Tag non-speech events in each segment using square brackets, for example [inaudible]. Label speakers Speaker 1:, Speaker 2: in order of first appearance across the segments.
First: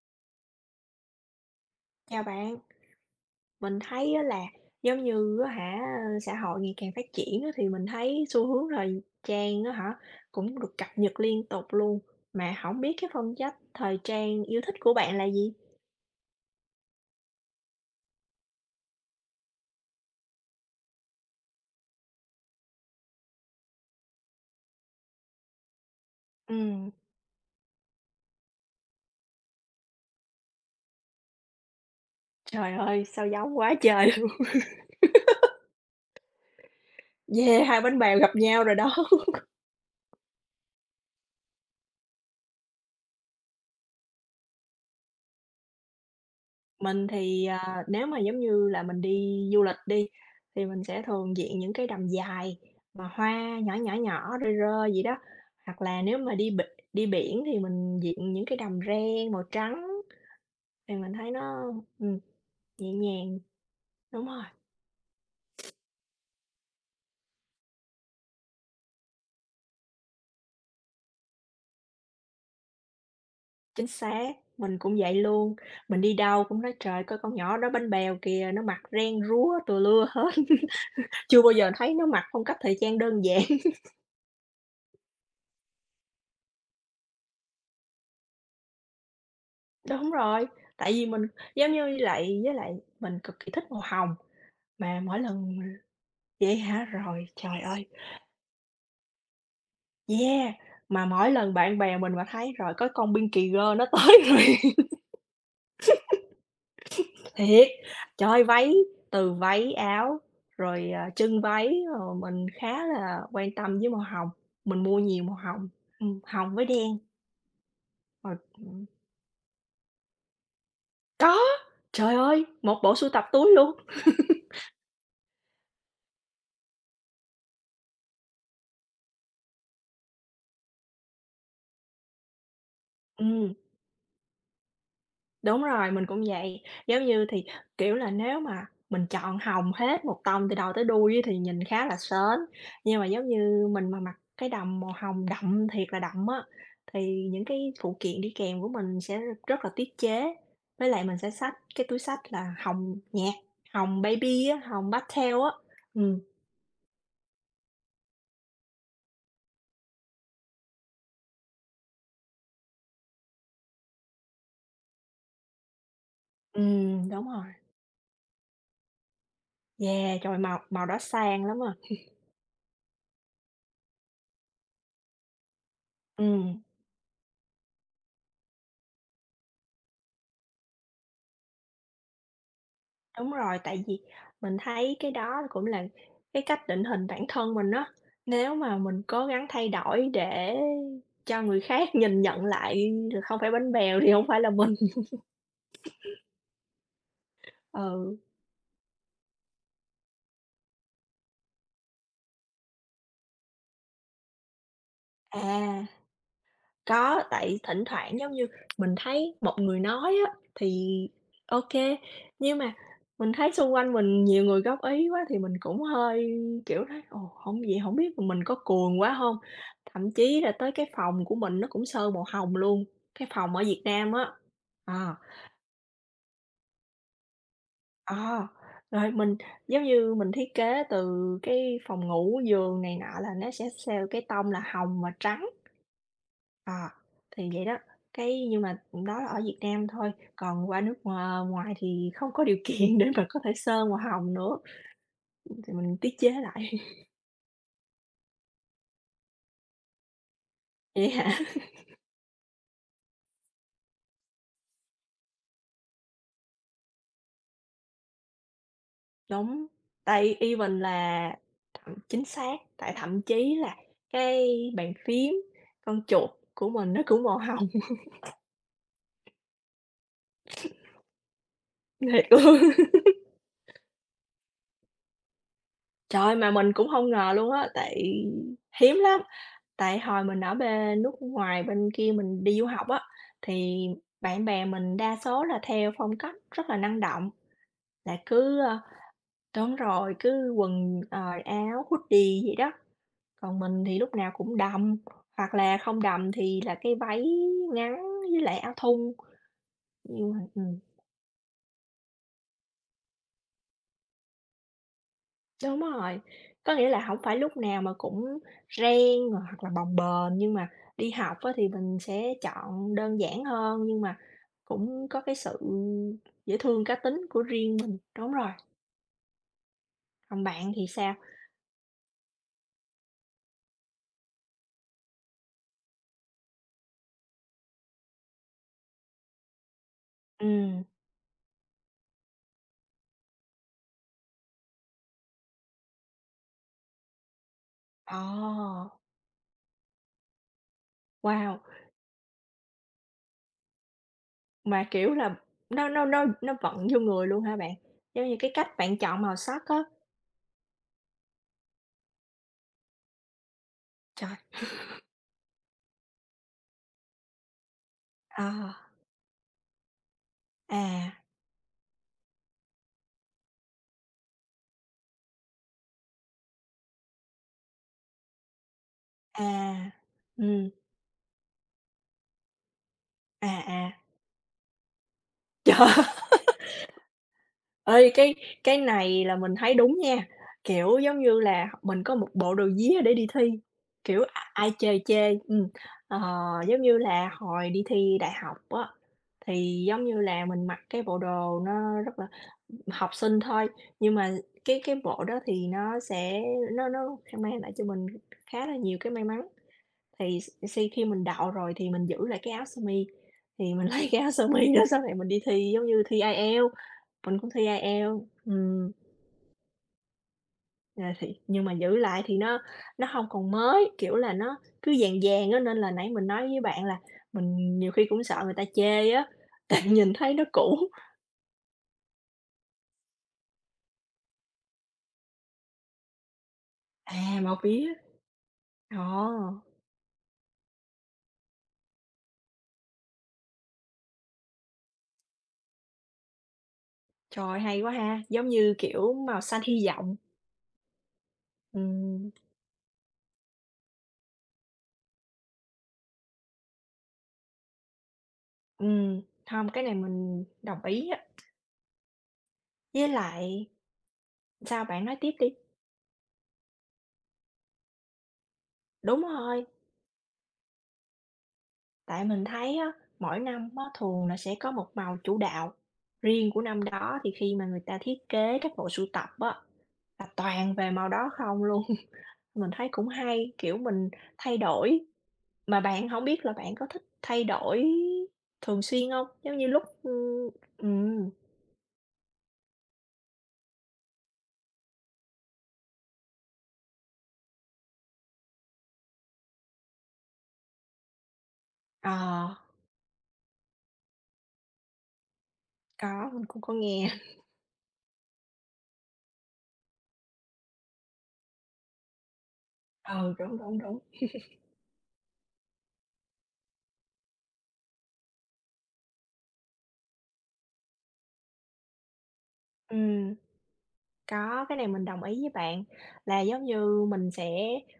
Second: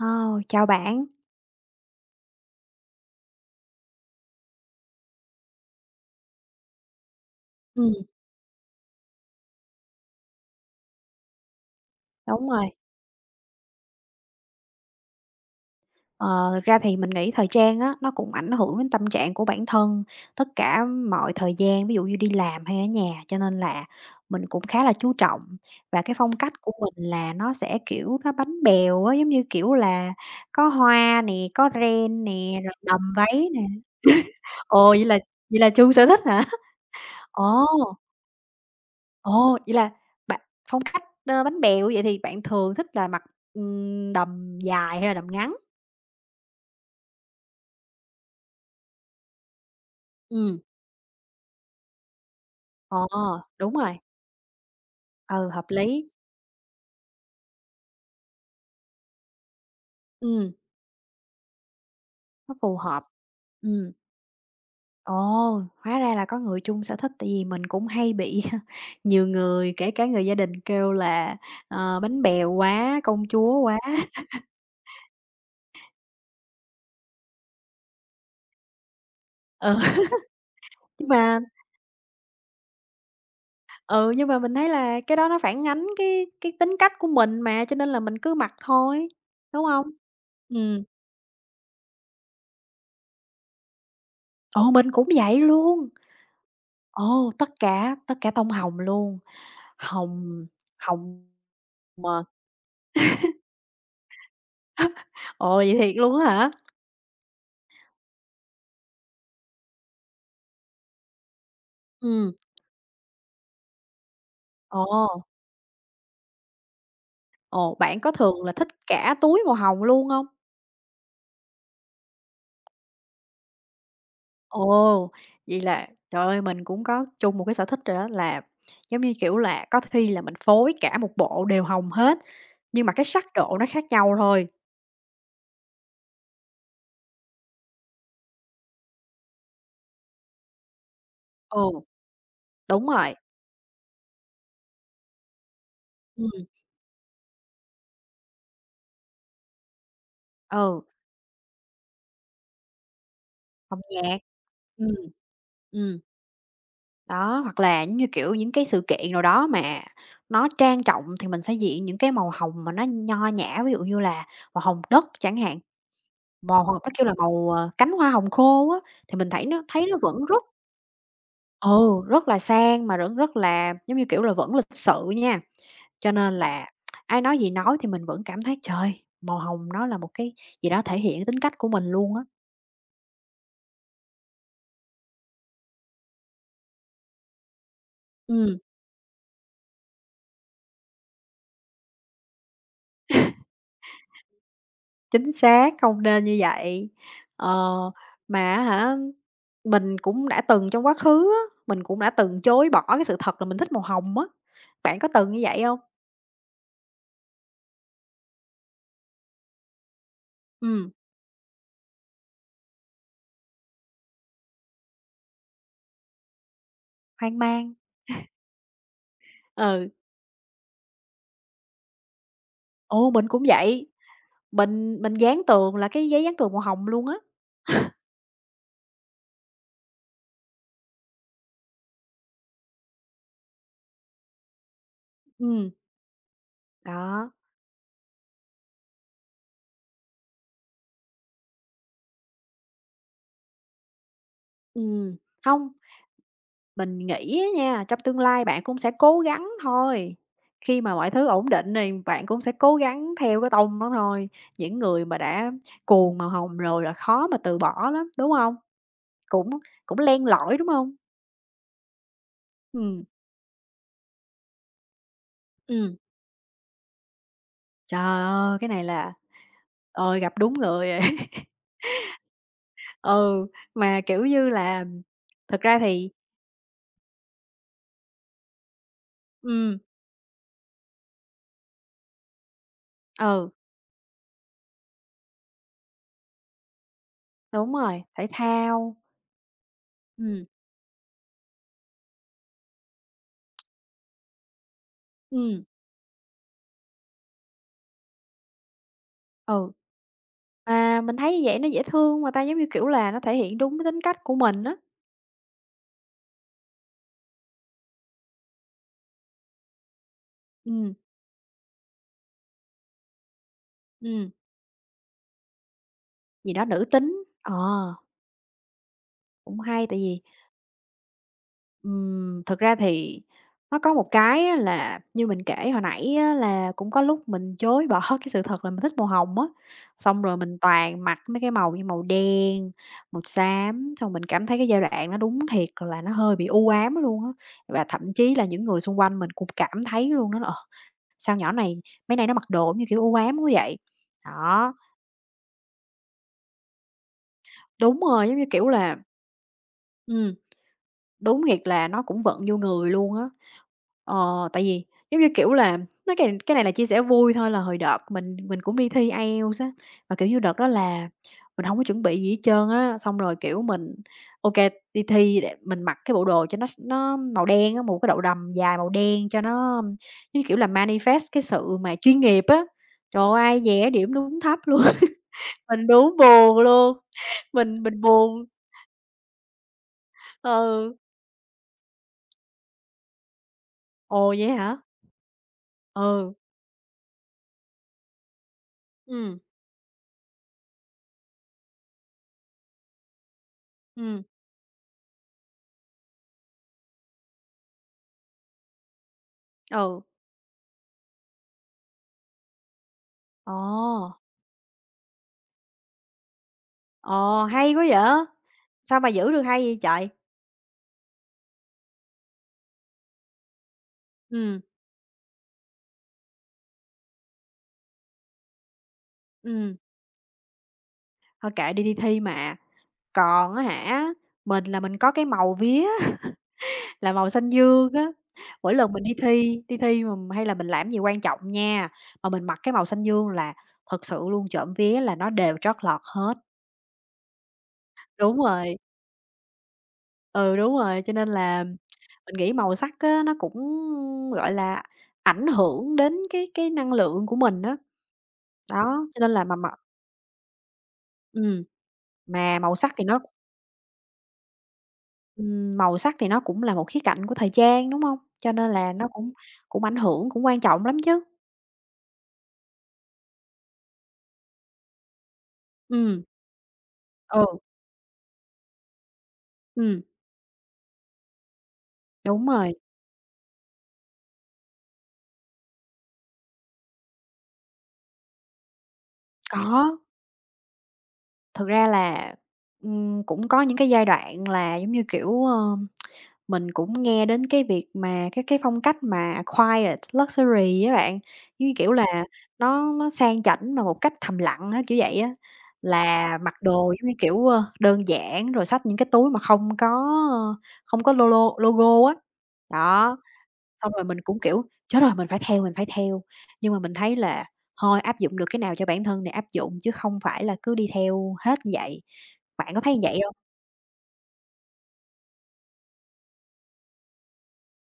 Speaker 1: Ờ, Chào bạn.
Speaker 2: Chào bạn, mình thấy á là giống như á hả, xã hội ngày càng phát triển á thì mình
Speaker 1: Ừm,
Speaker 2: thấy xu hướng thời trang á hả, cũng được cập nhật liên tục luôn.
Speaker 1: đúng
Speaker 2: Mà
Speaker 1: rồi.
Speaker 2: không biết cái phong cách thời trang yêu thích của bạn là gì?
Speaker 1: Ờ, Thực ra thì mình nghĩ thời trang á, nó cũng ảnh hưởng đến tâm trạng của bản thân, tất cả mọi thời gian, ví dụ như đi làm hay ở nhà, cho nên là mình cũng khá là chú trọng. Và cái phong cách của
Speaker 2: Ừm,
Speaker 1: mình là nó sẽ, kiểu, nó bánh bèo á, giống như, kiểu là, có hoa nè, có ren nè,
Speaker 2: trời
Speaker 1: rồi đầm
Speaker 2: ơi, sao
Speaker 1: váy
Speaker 2: giống
Speaker 1: nè.
Speaker 2: quá trời luôn.
Speaker 1: [laughs]
Speaker 2: [laughs]
Speaker 1: Ồ, vậy là chu sở thích hả?
Speaker 2: Yeah,
Speaker 1: Ồ!
Speaker 2: hai bánh bèo gặp nhau rồi đó.
Speaker 1: Ồ, vậy là bạn phong cách, ơ, bánh bèo vậy thì bạn thường thích là mặc, đầm dài hay là đầm ngắn?
Speaker 2: Mình thì, à, nếu mà giống như là mình đi du lịch đi,
Speaker 1: Ừm.
Speaker 2: thì mình sẽ thường diện những cái đầm dài
Speaker 1: Ờ,
Speaker 2: mà hoa
Speaker 1: đúng
Speaker 2: nhỏ, nhỏ,
Speaker 1: rồi,
Speaker 2: nhỏ, rơi rơi vậy đó.
Speaker 1: ừ, hợp
Speaker 2: Hoặc là
Speaker 1: lý,
Speaker 2: nếu mà đi biển thì mình diện những cái đầm ren màu trắng
Speaker 1: ừm,
Speaker 2: thì mình thấy nó, ừm,
Speaker 1: nó phù
Speaker 2: nhẹ
Speaker 1: hợp.
Speaker 2: nhàng.
Speaker 1: Ừm,
Speaker 2: Đúng rồi,
Speaker 1: ồ, hóa ra là có người chung sở thích, tại vì mình cũng hay bị [laughs] nhiều người, kể cả người gia đình kêu là, ờ, bánh bèo quá, công chúa quá.
Speaker 2: chính
Speaker 1: [laughs]
Speaker 2: xác, mình cũng vậy luôn. Mình đi đâu cũng nói: "Trời, coi con nhỏ đó bánh bèo kìa, nó mặc ren rúa
Speaker 1: Ừ,
Speaker 2: tùa lưa hết."
Speaker 1: nhưng
Speaker 2: [laughs]
Speaker 1: mà
Speaker 2: Chưa bao giờ thấy nó mặc phong cách thời trang đơn giản.
Speaker 1: ừ, nhưng mà mình thấy là cái đó nó phản ánh cái tính cách của mình mà, cho nên là mình cứ mặc thôi, đúng không?
Speaker 2: Đúng rồi,
Speaker 1: Ừm.
Speaker 2: tại vì mình giống như lại với lại mình cực kỳ thích màu hồng,
Speaker 1: Ồ, mình
Speaker 2: mà
Speaker 1: cũng
Speaker 2: mỗi
Speaker 1: vậy
Speaker 2: lần
Speaker 1: luôn.
Speaker 2: vậy hả? Rồi,
Speaker 1: Ồ,
Speaker 2: trời ơi,
Speaker 1: tất cả tông hồng luôn, hồng
Speaker 2: yeah! Mà
Speaker 1: hồng
Speaker 2: mỗi lần bạn bè
Speaker 1: mà.
Speaker 2: mình mà thấy rồi có con Pinky Girl nó tới [laughs] rồi
Speaker 1: Ồ, vậy thiệt luôn á hả?
Speaker 2: thiệt, trời ơi, váy từ váy áo, rồi, à, chân váy, rồi
Speaker 1: Ừm,
Speaker 2: mình khá là quan tâm với màu hồng, mình
Speaker 1: ồ,
Speaker 2: mua nhiều màu hồng, hồng với đen,
Speaker 1: ồ, bạn có
Speaker 2: rồi,
Speaker 1: thường là thích cả túi màu hồng luôn hông?
Speaker 2: có, trời ơi, một bộ sưu tập túi luôn,
Speaker 1: Ồ, vậy là trời ơi, mình cũng có chung một cái sở thích rồi đó là, giống như, kiểu là, có khi là mình phối cả một bộ đều hồng hết, nhưng mà cái sắc
Speaker 2: ừm.
Speaker 1: độ nó khác nhau thôi.
Speaker 2: Đúng rồi, mình cũng vậy. Giống như thì, kiểu là, nếu mà mình chọn hồng hết một tông từ đầu tới đuôi á thì nhìn
Speaker 1: Ừ,
Speaker 2: khá là sến,
Speaker 1: đúng
Speaker 2: nhưng mà
Speaker 1: rồi,
Speaker 2: giống như mình mà mặc cái đầm màu hồng đậm thiệt là đậm
Speaker 1: ừm,
Speaker 2: á, thì những cái phụ kiện đi kèm của mình sẽ rất là tiết chế.
Speaker 1: ừ,
Speaker 2: Với lại mình sẽ xách cái túi xách là hồng nhạt,
Speaker 1: hồng
Speaker 2: hồng
Speaker 1: nhạt.
Speaker 2: baby á,
Speaker 1: Ừm,
Speaker 2: hồng pastel á.
Speaker 1: ừm.
Speaker 2: Ừ,
Speaker 1: Đó, hoặc là giống như, kiểu, những cái sự kiện nào đó mà nó trang trọng thì mình sẽ diện những cái màu hồng mà nó nho nhã, ví dụ như là màu hồng đất chẳng hạn, màu hồng nó kêu là
Speaker 2: đúng rồi.
Speaker 1: màu, ờ, cánh hoa hồng khô á, thì mình thấy nó
Speaker 2: Yeah,
Speaker 1: vẫn
Speaker 2: trời,
Speaker 1: rất
Speaker 2: màu màu đó sang lắm à.
Speaker 1: ừ, rất là sang mà vẫn rất là, giống như kiểu là, vẫn lịch sự nha. Cho
Speaker 2: Ừ.
Speaker 1: nên là ai nói gì nói thì mình vẫn cảm thấy, trời, màu hồng nó là một cái gì đó thể hiện tính cách của mình luôn á.
Speaker 2: Đúng rồi, tại vì mình thấy cái đó cũng là cái cách định hình bản thân mình á. Nếu
Speaker 1: Ừm.
Speaker 2: mà mình cố gắng thay đổi để cho người khác nhìn nhận lại là không phải bánh bèo thì không phải là mình.
Speaker 1: Chính xác, không nên như vậy. Ờ,
Speaker 2: Ừ,
Speaker 1: mà á hả, mình cũng đã từng trong quá khứ á, mình cũng đã từng chối bỏ cái sự thật là mình thích màu hồng á. Bạn có từng như vậy hông?
Speaker 2: à. Có, tại thỉnh thoảng, giống như, mình thấy một người nói á
Speaker 1: Ừm,
Speaker 2: thì ok nhưng mà mình thấy xung quanh mình nhiều người góp ý quá thì mình cũng hơi, kiểu, thấy "Ồ,
Speaker 1: hoang
Speaker 2: hổng
Speaker 1: mang,
Speaker 2: vậy hổng biết là mình có cuồng quá không?
Speaker 1: ừ,
Speaker 2: Thậm chí là tới cái phòng của mình nó cũng sơn màu hồng luôn,
Speaker 1: ồ,
Speaker 2: cái
Speaker 1: mình cũng
Speaker 2: phòng ở Việt
Speaker 1: vậy,
Speaker 2: Nam á.
Speaker 1: mình
Speaker 2: Ờ,
Speaker 1: mình dán tường là cái giấy dán tường màu hồng luôn á.
Speaker 2: ờ, rồi mình giống như mình thiết kế từ cái phòng ngủ, giường này nọ là nó sẽ theo cái tông là hồng và trắng.
Speaker 1: Ừm,
Speaker 2: À,
Speaker 1: đó,
Speaker 2: thì vậy đó, cái nhưng mà đó là ở Việt Nam thôi, còn qua nước ngoài thì không có điều [laughs] kiện để mà có thể sơn màu hồng nữa,
Speaker 1: ừm, hông.
Speaker 2: thì mình tiết chế lại.
Speaker 1: Mình nghĩ á nha, trong tương lai bạn cũng sẽ cố gắng thôi, khi
Speaker 2: [laughs]
Speaker 1: mà
Speaker 2: Vậy
Speaker 1: mọi thứ
Speaker 2: hả?
Speaker 1: ổn định thì bạn cũng sẽ cố gắng theo cái tông đó thôi. Những người mà đã cuồng màu hồng rồi là khó mà từ bỏ lắm, đúng không? Cũng
Speaker 2: Đúng,
Speaker 1: cũng len
Speaker 2: tại
Speaker 1: lỏi, đúng
Speaker 2: even
Speaker 1: không?
Speaker 2: là thậm chính xác, tại
Speaker 1: Ừ,
Speaker 2: thậm chí là cái bàn phím,
Speaker 1: ừ,
Speaker 2: con chuột của mình nó cũng màu hồng,
Speaker 1: trời ơi, cái này là, ôi, gặp đúng người rồi. [laughs]
Speaker 2: [laughs] thiệt luôn.
Speaker 1: Ừ, mà, kiểu như là, thực ra thì
Speaker 2: Trời, ơi, mà mình cũng hông ngờ luôn á, tại hiếm lắm.
Speaker 1: ừ,
Speaker 2: Tại hồi mình ở bên nước ngoài bên kia mình đi du học á,
Speaker 1: ừ,
Speaker 2: thì bạn bè mình đa số là theo phong cách rất là năng động,
Speaker 1: đúng rồi,
Speaker 2: là
Speaker 1: thể
Speaker 2: cứ, ơ
Speaker 1: thao,
Speaker 2: đúng rồi,
Speaker 1: ừ,
Speaker 2: cứ quần, áo hoodie vậy đó. Còn mình thì lúc nào cũng đầm, hoặc
Speaker 1: ừ.
Speaker 2: là không đầm thì là cái váy ngắn với lại áo thun,
Speaker 1: Ừ.
Speaker 2: nhưng mà.
Speaker 1: Mà mình thấy như vậy nó dễ thương mà ta, giống như, kiểu là, nó thể hiện đúng cái tính cách của mình á.
Speaker 2: Đúng rồi, có nghĩa là hổng phải lúc nào mà cũng reng rồi hoặc là bồng bềnh, nhưng mà
Speaker 1: Ừm,
Speaker 2: đi học á thì mình sẽ chọn đơn giản hơn, nhưng mà
Speaker 1: ừm,
Speaker 2: cũng có cái sự
Speaker 1: gì
Speaker 2: dễ
Speaker 1: đó
Speaker 2: thương
Speaker 1: nữ
Speaker 2: cá
Speaker 1: tính.
Speaker 2: tính của
Speaker 1: Ờ,
Speaker 2: riêng mình. Đúng rồi,
Speaker 1: cũng hay, tại vì,
Speaker 2: còn bạn thì sao?
Speaker 1: thực ra thì nó có một cái á là như mình kể hồi nãy á là cũng có lúc mình chối bỏ [laughs] cái sự thật là mình thích màu hồng á, xong rồi mình
Speaker 2: Ừm,
Speaker 1: toàn mặc mấy cái màu như màu đen, màu xám, xong mình cảm thấy cái giai đoạn nó đúng thiệt là nó hơi bị u ám luôn á, và thậm chí là những người
Speaker 2: ồ,
Speaker 1: xung quanh mình cũng cảm thấy luôn đó. Ờ. "Sao nhỏ
Speaker 2: wow!
Speaker 1: này mấy nay nó mặc đồ giống như kiểu u ám quá vậy?" Đó,
Speaker 2: Mà, kiểu là, nó vận vô người luôn hả bạn?
Speaker 1: đúng
Speaker 2: Giống
Speaker 1: rồi,
Speaker 2: như
Speaker 1: giống như
Speaker 2: cái
Speaker 1: kiểu
Speaker 2: cách bạn
Speaker 1: là
Speaker 2: chọn màu sắc á.
Speaker 1: ừm. Đúng thiệt là nó cũng vận vô người luôn á.
Speaker 2: Trời,
Speaker 1: Tại vì, giống như, kiểu là, nói cái này là chia sẻ vui thôi là hồi đợt mình
Speaker 2: ờ,
Speaker 1: cũng đi thi IELTS á, mà, kiểu như, đợt đó là
Speaker 2: à,
Speaker 1: mình hông có chuẩn bị gì hết trơn á, xong rồi, kiểu, mình ô kê, đi thi để mình mặc cái bộ đồ cho nó s nó màu đen á, một cái đđộ đầm dài màu đen cho
Speaker 2: à,
Speaker 1: nó, giống như, kiểu là,
Speaker 2: ừm,
Speaker 1: manifest cái sự mà chuyên nghiệp á. Trời ơi,
Speaker 2: à,
Speaker 1: ai dè
Speaker 2: à.
Speaker 1: điểm đúng thấp luôn, [laughs] mình
Speaker 2: Trời!
Speaker 1: đúng buồn luôn, mình
Speaker 2: Ơi
Speaker 1: buồn.
Speaker 2: cái này là mình thấy đúng nha,
Speaker 1: Ừ.
Speaker 2: kiểu, giống như là, mình có một bộ đồ vía để đi thi, kiểu,
Speaker 1: Ồ, vậy
Speaker 2: a ai
Speaker 1: hả?
Speaker 2: chê chê. Ờ,
Speaker 1: Ừ,
Speaker 2: giống như là hồi đi thi đại học á,
Speaker 1: ừm,
Speaker 2: thì, giống như là, mình mặc cái bộ đồ nó rất là học sinh thôi, nhưng
Speaker 1: ừm.
Speaker 2: mà cái bộ đó thì nó sẽ nó mang lại cho mình khá là nhiều cái may mắn.
Speaker 1: Ừ,
Speaker 2: Thì s si khi mình đậu rồi thì mình giữ lại cái áo sơ mi, thì mình [laughs] lấy
Speaker 1: ồ,
Speaker 2: cái áo sơ mi đó sau này mình đi thi giống như thi IELTS, mình
Speaker 1: ồ,
Speaker 2: cũng thi
Speaker 1: hay quá vậy!
Speaker 2: IELTS,
Speaker 1: Sao mà giữ được hay vậy trời?
Speaker 2: rồi thì nhưng mà giữ lại thì nó hông còn mới, kiểu là, nó
Speaker 1: Ừ,
Speaker 2: cứ vàng vàng á, nên là nãy mình nói với bạn là mình nhiều khi cũng sợ người ta chê á, [laughs]
Speaker 1: ừ.
Speaker 2: tại nhìn thấy nó cũ.
Speaker 1: Thôi kệ đi, đi thi mà. Còn á hả, mình là mình có cái màu vía [laughs] là màu
Speaker 2: À,
Speaker 1: xanh
Speaker 2: màu
Speaker 1: dương
Speaker 2: vía,
Speaker 1: á, mỗi lần
Speaker 2: ờ,
Speaker 1: mình đi thi mà hay là mình làm gì quan trọng nha, mà mình mặc cái màu xanh dương là thật sự luôn, trộm vía là nó đều trót lọt hết.
Speaker 2: trời ơi, hay quá ha,
Speaker 1: Đúng
Speaker 2: giống như,
Speaker 1: rồi,
Speaker 2: kiểu, màu xanh hy vọng.
Speaker 1: ừ, đúng rồi, cho nên là
Speaker 2: Ừm,
Speaker 1: mình nghĩ màu sắc á, nó cũng, gọi là, ảnh hưởng đến cái năng lượng của mình á, đó, cho nên là mà
Speaker 2: hông,
Speaker 1: mặc
Speaker 2: cái này mình đồng ý á.
Speaker 1: ừ. Mà màu sắc thì
Speaker 2: Với
Speaker 1: nó
Speaker 2: lại sao? Bạn nói tiếp đi.
Speaker 1: màu sắc thì nó cũng là một khía cạnh của thời trang, đúng hông? Cho nên là nó
Speaker 2: Đúng
Speaker 1: cũng
Speaker 2: rồi,
Speaker 1: cũng ảnh hưởng, cũng quan trọng lắm chứ.
Speaker 2: tại mình thấy á, mỗi năm á, thường là sẽ có một màu chủ đạo
Speaker 1: Ừm,
Speaker 2: riêng của năm đó thì
Speaker 1: ừ,
Speaker 2: khi mà người ta thiết kế các bộ sưu tập á,
Speaker 1: ừm,
Speaker 2: là toàn về màu đó không luôn. [laughs]
Speaker 1: đúng
Speaker 2: Mình
Speaker 1: rồi,
Speaker 2: thấy cũng hay, kiểu mình thay đổi. Mà bạn không biết là bạn có thích thay đổi thường xuyên không? Giống như lúc
Speaker 1: có.
Speaker 2: ừm,
Speaker 1: Thực ra là, cũng có những cái giai đoạn là, giống như, kiểu, ờ. Mình cũng nghe đến cái việc mà cái phong cách mà quiet luxury á bạn, như kiểu là,
Speaker 2: ờ,
Speaker 1: nó sang chảnh mà một cách thầm lặng á, kiểu vậy á.
Speaker 2: có,
Speaker 1: Là
Speaker 2: mình
Speaker 1: mặc
Speaker 2: cũng có
Speaker 1: đồ giống
Speaker 2: nghe.
Speaker 1: như
Speaker 2: [laughs]
Speaker 1: kiểu, ơ, đơn giản rồi xách những cái túi mà không có, ơ, không có logo logo á. Đó,
Speaker 2: Ừ, đúng, đúng,
Speaker 1: xong
Speaker 2: đúng.
Speaker 1: rồi mình cũng kiểu: "Chết rồi, mình phải theo, mình phải theo." Nhưng mà mình thấy là thôi áp dụng được cái nào cho bản thân thì áp dụng chứ không phải là cứ đi theo hết như vậy. Bạn có thấy như vậy không?
Speaker 2: Ừm. Có, cái này mình đồng ý với bạn, là giống như mình sẽ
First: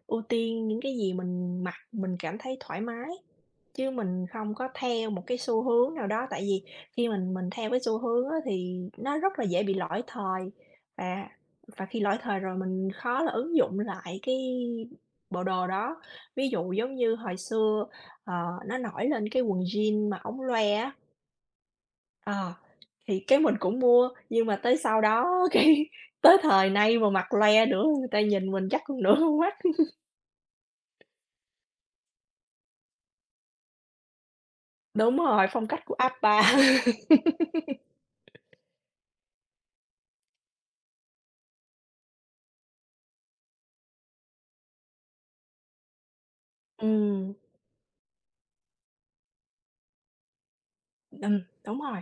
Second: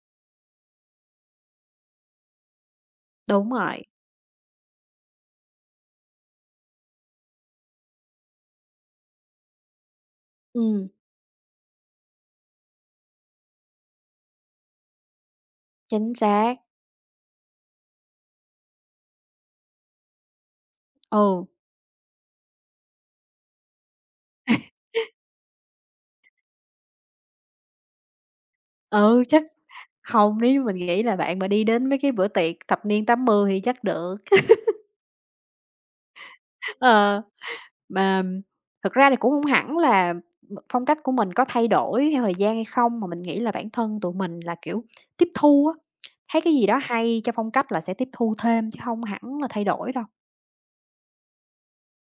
Speaker 2: ưu tiên những cái gì mình mặc mình cảm thấy thoải mái,
Speaker 1: Đúng rồi,
Speaker 2: chứ mình không có theo một cái xu hướng nào đó. Tại vì khi mình theo cái xu hướng á thì nó rất là dễ bị lỗi thời,
Speaker 1: ừm,
Speaker 2: và và khi lỗi thời rồi mình khó là ứng dụng lại cái bộ đồ đó.
Speaker 1: chính
Speaker 2: Ví
Speaker 1: xác,
Speaker 2: dụ giống như hồi xưa, ờ, nó nổi lên cái quần jean mà ống loe á.
Speaker 1: ừ.
Speaker 2: Ờ, thì cái mình cũng mua, nhưng mà tới sau đó [laughs] cái tới thời nay mà mặc loe nữa người ta nhìn mình chắc còn nửa
Speaker 1: Ừ,
Speaker 2: con
Speaker 1: chắc
Speaker 2: mắt.
Speaker 1: hông, nếu như mình nghĩ là bạn mà đi đến mấy cái bữa tiệc thập niên 80 thì chắc được.
Speaker 2: Đúng rồi, phong cách của appa. [laughs]
Speaker 1: Ờ, mà thực ra thì cũng hông hẳn là m phong cách của mình có thay đổi theo thời gian hay không, mà mình nghĩ là bản thân tụi mình là, kiểu, tiếp thu á, thấy cái gì đó hay
Speaker 2: Ừm,
Speaker 1: trong phong cách là sẽ tiếp thu thêm chứ hông hẳn là thay đổi đâu.
Speaker 2: đúng rồi.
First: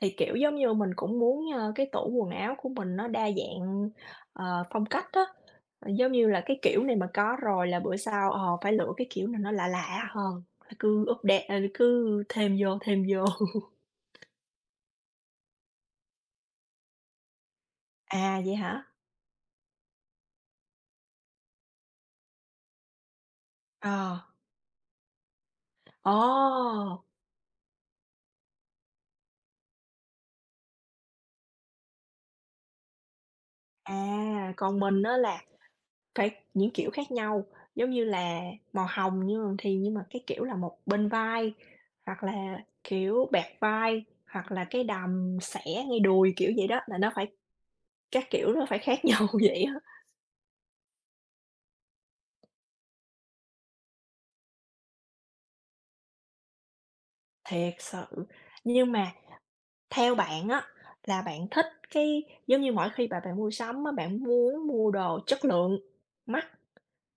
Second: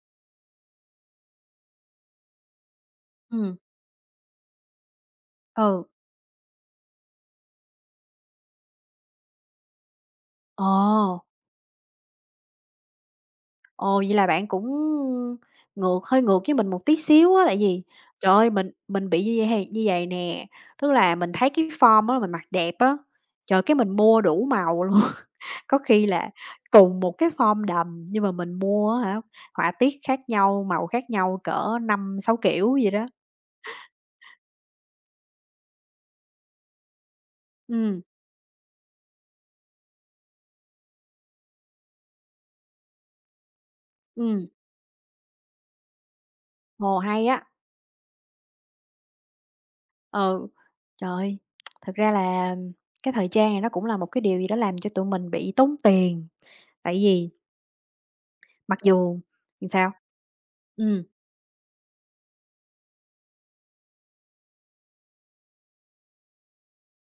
Speaker 2: Thì, kiểu, giống như mình cũng muốn, ơ, cái tủ quần áo của mình nó đa
Speaker 1: Ừm,
Speaker 2: dạng, ờ, phong cách đó
Speaker 1: ừ.
Speaker 2: ờ, giống như là cái kiểu này mà có rồi là bữa sau, ờ, phải lựa cái kiểu nào nó lạ lạ hơn, là cứ
Speaker 1: Ờ.
Speaker 2: update, ờ, cứ thêm vô, thêm vô. [laughs]
Speaker 1: Ồ, vậy là bạn cũng ngược hơi ngược với mình một tí xíu á, tại vì, trời
Speaker 2: À,
Speaker 1: ơi,
Speaker 2: vậy hả?
Speaker 1: mình bị như vậy nè, tức là mình thấy cái form á, mình mặc đẹp á, trời, cái mình
Speaker 2: Ờ,
Speaker 1: mua đủ màu luôn. [laughs] Có khi là cùng
Speaker 2: ồ!
Speaker 1: một cái form đầm nhưng mà mình mua á hả, họa tiết khác nhau, màu khác nhau cỡ 5 6 kiểu gì đó.
Speaker 2: À, còn mình á là phải những kiểu khác nhau, giống
Speaker 1: Ừ,
Speaker 2: như là màu hồng nhưng mà thì nhưng mà cái kiểu là một bên vai, hoặc là, kiểu, bẹt vai,
Speaker 1: ừ,
Speaker 2: hoặc là cái đầm xẻ ngay đùi, kiểu vậy đó,
Speaker 1: ồ,
Speaker 2: là nó phải
Speaker 1: hay á,
Speaker 2: các kiểu nó phải khác nhau [laughs] vậy á,
Speaker 1: ừ. Trời ơi, thật ra là cái thời trang này nó cũng là một cái điều gì đó làm cho tụi mình bị tốn tiền, tại vì
Speaker 2: thiệt sự.
Speaker 1: mặc
Speaker 2: Nhưng mà
Speaker 1: dù sao?
Speaker 2: theo bạn á,
Speaker 1: Ừm.
Speaker 2: là bạn thích cái giống như mỗi khi bà bạn mua sắm á, bạn muốn mua đồ chất lượng, mắc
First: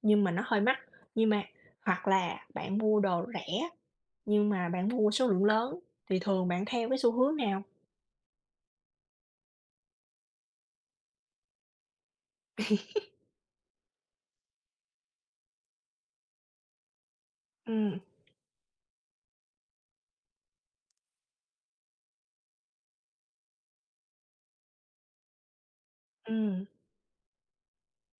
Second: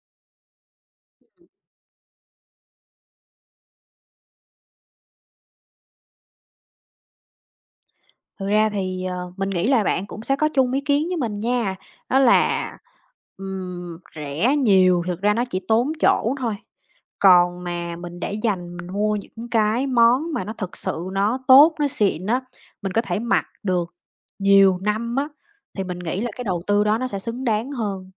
Speaker 2: nhưng mà nó hơi mắc, nhưng mà hoặc là bạn mua đồ rẻ nhưng mà bạn mua số lượng lớn thì thường bạn theo cái xu hướng nào?
Speaker 1: Thực ra thì, ờ, mình nghĩ là bạn cũng sẽ có chung ý kiến với mình nha, đó là, rẻ nhiều thực ra nó chỉ tốn chỗ thôi, còn mà
Speaker 2: Ừm,
Speaker 1: mình để dành mình mua những cái món mà nó thực sự nó tốt, nó xịn á, mình có thể mặc được nhiều năm á, thì mình nghĩ là cái đầu
Speaker 2: ừm.
Speaker 1: tư đó nó sẽ xứng đáng hơn.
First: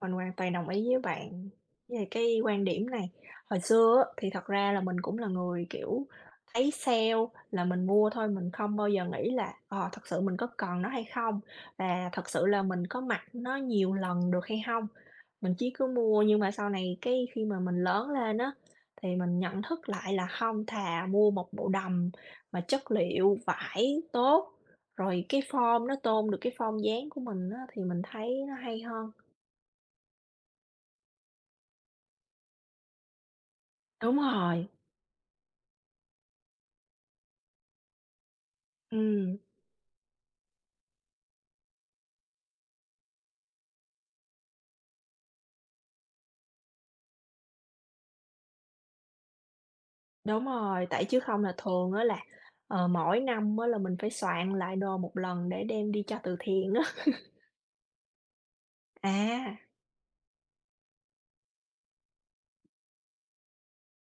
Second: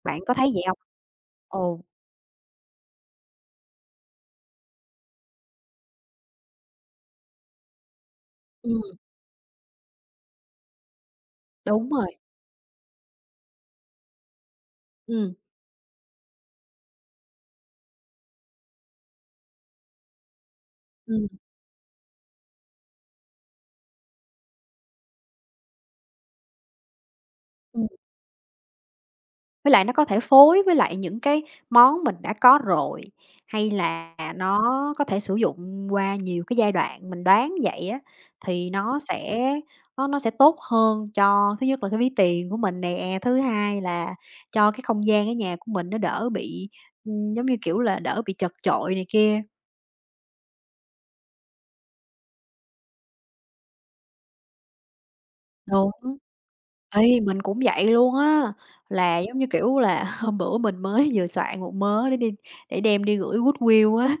Speaker 2: Mình
Speaker 1: Bạn
Speaker 2: hoàn
Speaker 1: có thấy
Speaker 2: toàn
Speaker 1: vậy
Speaker 2: đồng
Speaker 1: không?
Speaker 2: ý với bạn
Speaker 1: Ồ,
Speaker 2: về cái quan điểm này. Hồi xưa á, thì thật ra là mình cũng là người, kiểu, thấy sale là mình mua thôi, mình không bao
Speaker 1: ừm,
Speaker 2: giờ nghĩ là, ờ, thật sự mình có cần nó hay không?
Speaker 1: đúng
Speaker 2: Và
Speaker 1: rồi,
Speaker 2: thật sự là mình có mặc nó nhiều lần được hay không.
Speaker 1: ừm,
Speaker 2: Mình chỉ cứ mua nhưng mà sau này cái khi mà mình lớn lên á, thì mình nhận thức lại là không thà
Speaker 1: ừm.
Speaker 2: mua một bộ đầm mà chất liệu vải tốt, rồi cái form nó tôn được cái form dáng của mình á, thì mình thấy nó hay hơn.
Speaker 1: Với lại nó có thể phối với lại những cái món mình đã có rồi, hay là
Speaker 2: Đúng rồi,
Speaker 1: nó có thể sử dụng qua nhiều cái giai đoạn, mình đoán vậy á, thì nó
Speaker 2: ừm,
Speaker 1: sẽ nó sẽ tốt hơn cho thứ nhất là cái ví tiền của mình nè, thứ hai là cho cái không gian ở nhà của mình nó đỡ bị, giống như, kiểu là, đỡ bị chật chội này kia.
Speaker 2: đúng rồi, tại chứ không là thường á là, ờ, mỗi năm á là mình phải soạn lại đồ một lần để đem đi cho
Speaker 1: Đúng.
Speaker 2: từ thiện á. [laughs]
Speaker 1: Ê, mình cũng vậy luôn á, là, giống như,
Speaker 2: À,
Speaker 1: kiểu là, [laughs] hôm bữa mình mới vừa soạn một mớ để đi để đem đi gửi Goodwill á.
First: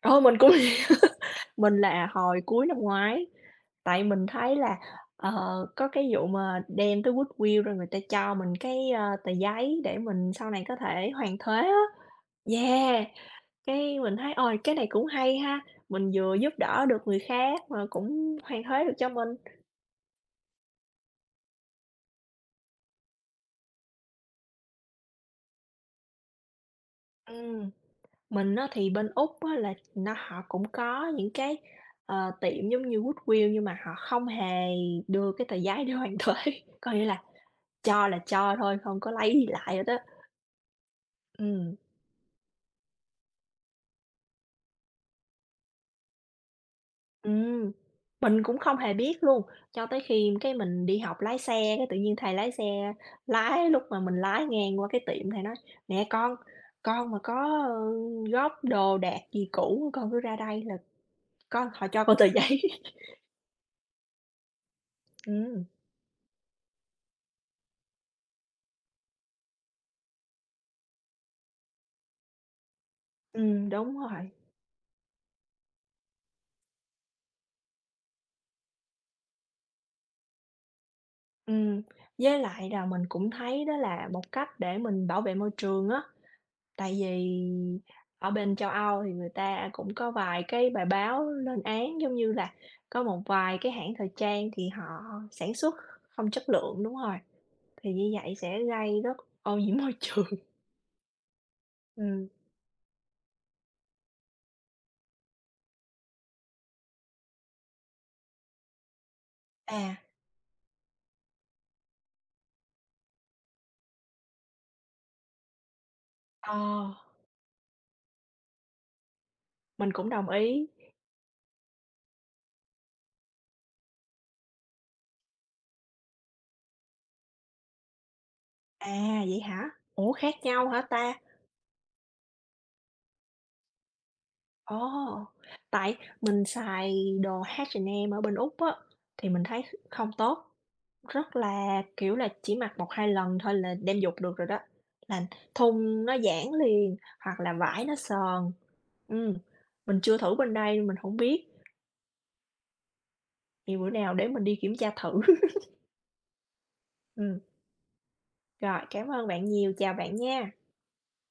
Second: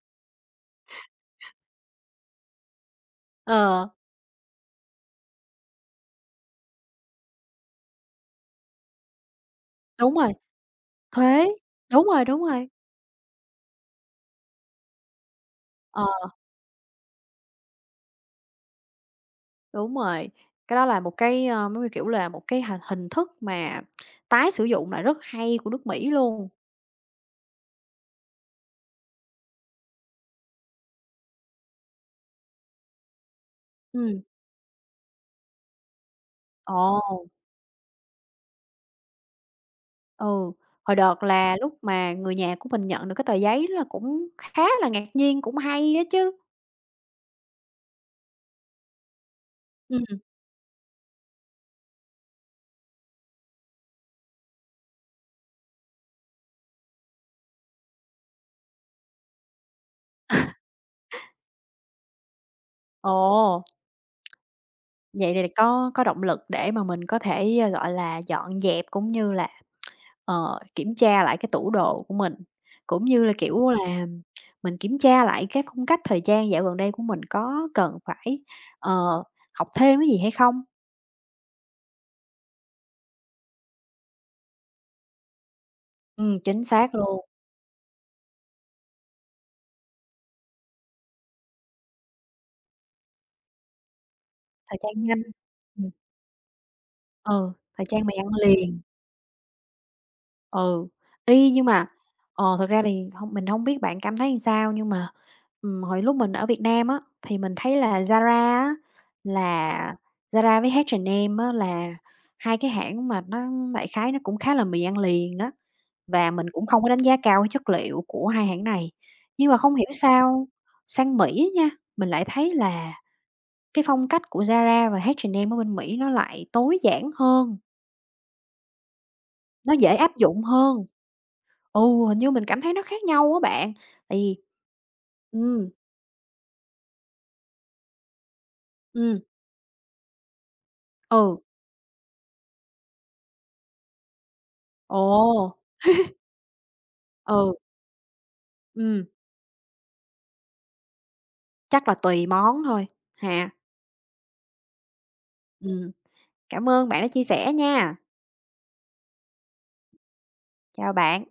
Speaker 2: ờ, mình cũng [laughs] mình là hồi cuối năm ngoái,
Speaker 1: Ờ,
Speaker 2: tại mình thấy là, ờ, có cái vụ mà đem tới Goodwill rồi người ta cho mình cái, ơ, tờ giấy để
Speaker 1: đúng
Speaker 2: mình
Speaker 1: rồi.
Speaker 2: sau này có thể hoàn
Speaker 1: Thuế,
Speaker 2: thuế á.
Speaker 1: đúng rồi, đúng rồi.
Speaker 2: Yeah, cái mình thấy, ôi, cái này cũng hay ha,
Speaker 1: Ờ,
Speaker 2: mình vừa giúp đỡ được người khác mà cũng hoàn thuế được cho mình.
Speaker 1: đúng rồi. Cái đó là một cái, ơ, giống như, kiểu là, một cái hình hình thức mà tái sử dụng lại rất hay của nước Mỹ luôn.
Speaker 2: Ừm. Mình á thì bên Úc á là nó họ cũng có những cái, ờ, tiệm giống như Goodwill nhưng mà họ
Speaker 1: Ừm.
Speaker 2: không hề đưa cái tờ giấy để hoàn thuế, [laughs] có nghĩa
Speaker 1: Ồ,
Speaker 2: là cho thôi, không có lấy gì lại hết á.
Speaker 1: ừ, hồi đợt là lúc
Speaker 2: Ừm,
Speaker 1: mà người nhà của mình nhận được cái tờ giấy là cũng khá là ngạc nhiên, cũng hay á chứ.
Speaker 2: ừm, mình cũng không hề biết luôn, cho tới
Speaker 1: Ừm.
Speaker 2: khi cái mình đi học lái xe, cái tự nhiên thầy lái xe lái lúc mà mình lái ngang qua cái tiệm thầy nói: "Nè con mà có, ơ, góp đồ đạc gì cũ con cứ ra đây là con họ cho con tờ giấy." [laughs]
Speaker 1: Ồ, vậy thì
Speaker 2: Ừm.
Speaker 1: có động lực để mà mình có thể, ờ, gọi là, dọn dẹp cũng như là ờ, kiểm tra lại cái tủ đồ của mình, cũng như là, kiểu
Speaker 2: Đúng
Speaker 1: là,
Speaker 2: rồi.
Speaker 1: mình kiểm tra lại cái phong cách thời trang dạo gần đây của mình có cần phải, ờ, học thêm cái gì hay không?
Speaker 2: Ừm, với lại là mình cũng thấy đó là một cách để mình bảo vệ môi trường á,
Speaker 1: Chính
Speaker 2: tại
Speaker 1: xác luôn,
Speaker 2: vì ở bên châu Âu thì người ta cũng có vài cái bài báo lên án, giống như là có một vài cái hãng thời trang thì
Speaker 1: thời
Speaker 2: họ
Speaker 1: trang nhanh.
Speaker 2: sản xuất
Speaker 1: Ừm,
Speaker 2: không chất lượng đúng rồi,
Speaker 1: ừ, thời
Speaker 2: thì
Speaker 1: trang
Speaker 2: như
Speaker 1: mày ăn
Speaker 2: vậy sẽ
Speaker 1: liền.
Speaker 2: gây rất ô nhiễm [laughs] môi trường.
Speaker 1: Ừ, y nhưng mà
Speaker 2: Ừm.
Speaker 1: ờ, thực ra thì hông mình không biết bạn cảm thấy làm sao nhưng mà, hồi lúc mình ở Việt Nam á, thì mình thấy là Zara á, là
Speaker 2: À.
Speaker 1: Zara với H&M á, là hai cái hãng mà nó đại khái nó cũng khá là mì ăn liền đó, và mình cũng không
Speaker 2: Ờ,
Speaker 1: có đánh giá cao cái chất liệu của hai hãng này. Nhưng mà không hiểu
Speaker 2: mình cũng đồng
Speaker 1: sao
Speaker 2: ý.
Speaker 1: sang Mỹ nha, mình lại thấy là cái phong cách của Zara và H&M ở bên Mỹ nó lại tối giản hơn,
Speaker 2: À, vậy hả?
Speaker 1: nó dễ
Speaker 2: Ủa,
Speaker 1: áp
Speaker 2: khác
Speaker 1: dụng
Speaker 2: nhau
Speaker 1: hơn.
Speaker 2: hả ta?
Speaker 1: Ừ, hình như mình cảm thấy nó khác nhau á bạn, tại vì
Speaker 2: Ồ!
Speaker 1: ừm,
Speaker 2: Tại mình xài đồ H&M ở bên Úc á,
Speaker 1: ừm,
Speaker 2: thì mình thấy không tốt, rất
Speaker 1: ừ,
Speaker 2: là, kiểu là, chỉ mặc một hai lần thôi là đem giục được rồi đó, là
Speaker 1: ồ,
Speaker 2: thun nó giãn liền, hoặc là
Speaker 1: ừ,
Speaker 2: vải nó sờn.
Speaker 1: ừm,
Speaker 2: Ừm, mình chưa thử bên đây nên mình không biết,
Speaker 1: chắc là tùy món thôi ha.
Speaker 2: thì bữa nào để mình đi kiểm tra thử. [laughs]
Speaker 1: Ừm, cảm ơn bạn đã chia
Speaker 2: Ừm,
Speaker 1: sẻ nha.
Speaker 2: rồi, cảm ơn bạn nhiều, chào bạn nha.
Speaker 1: Chào bạn.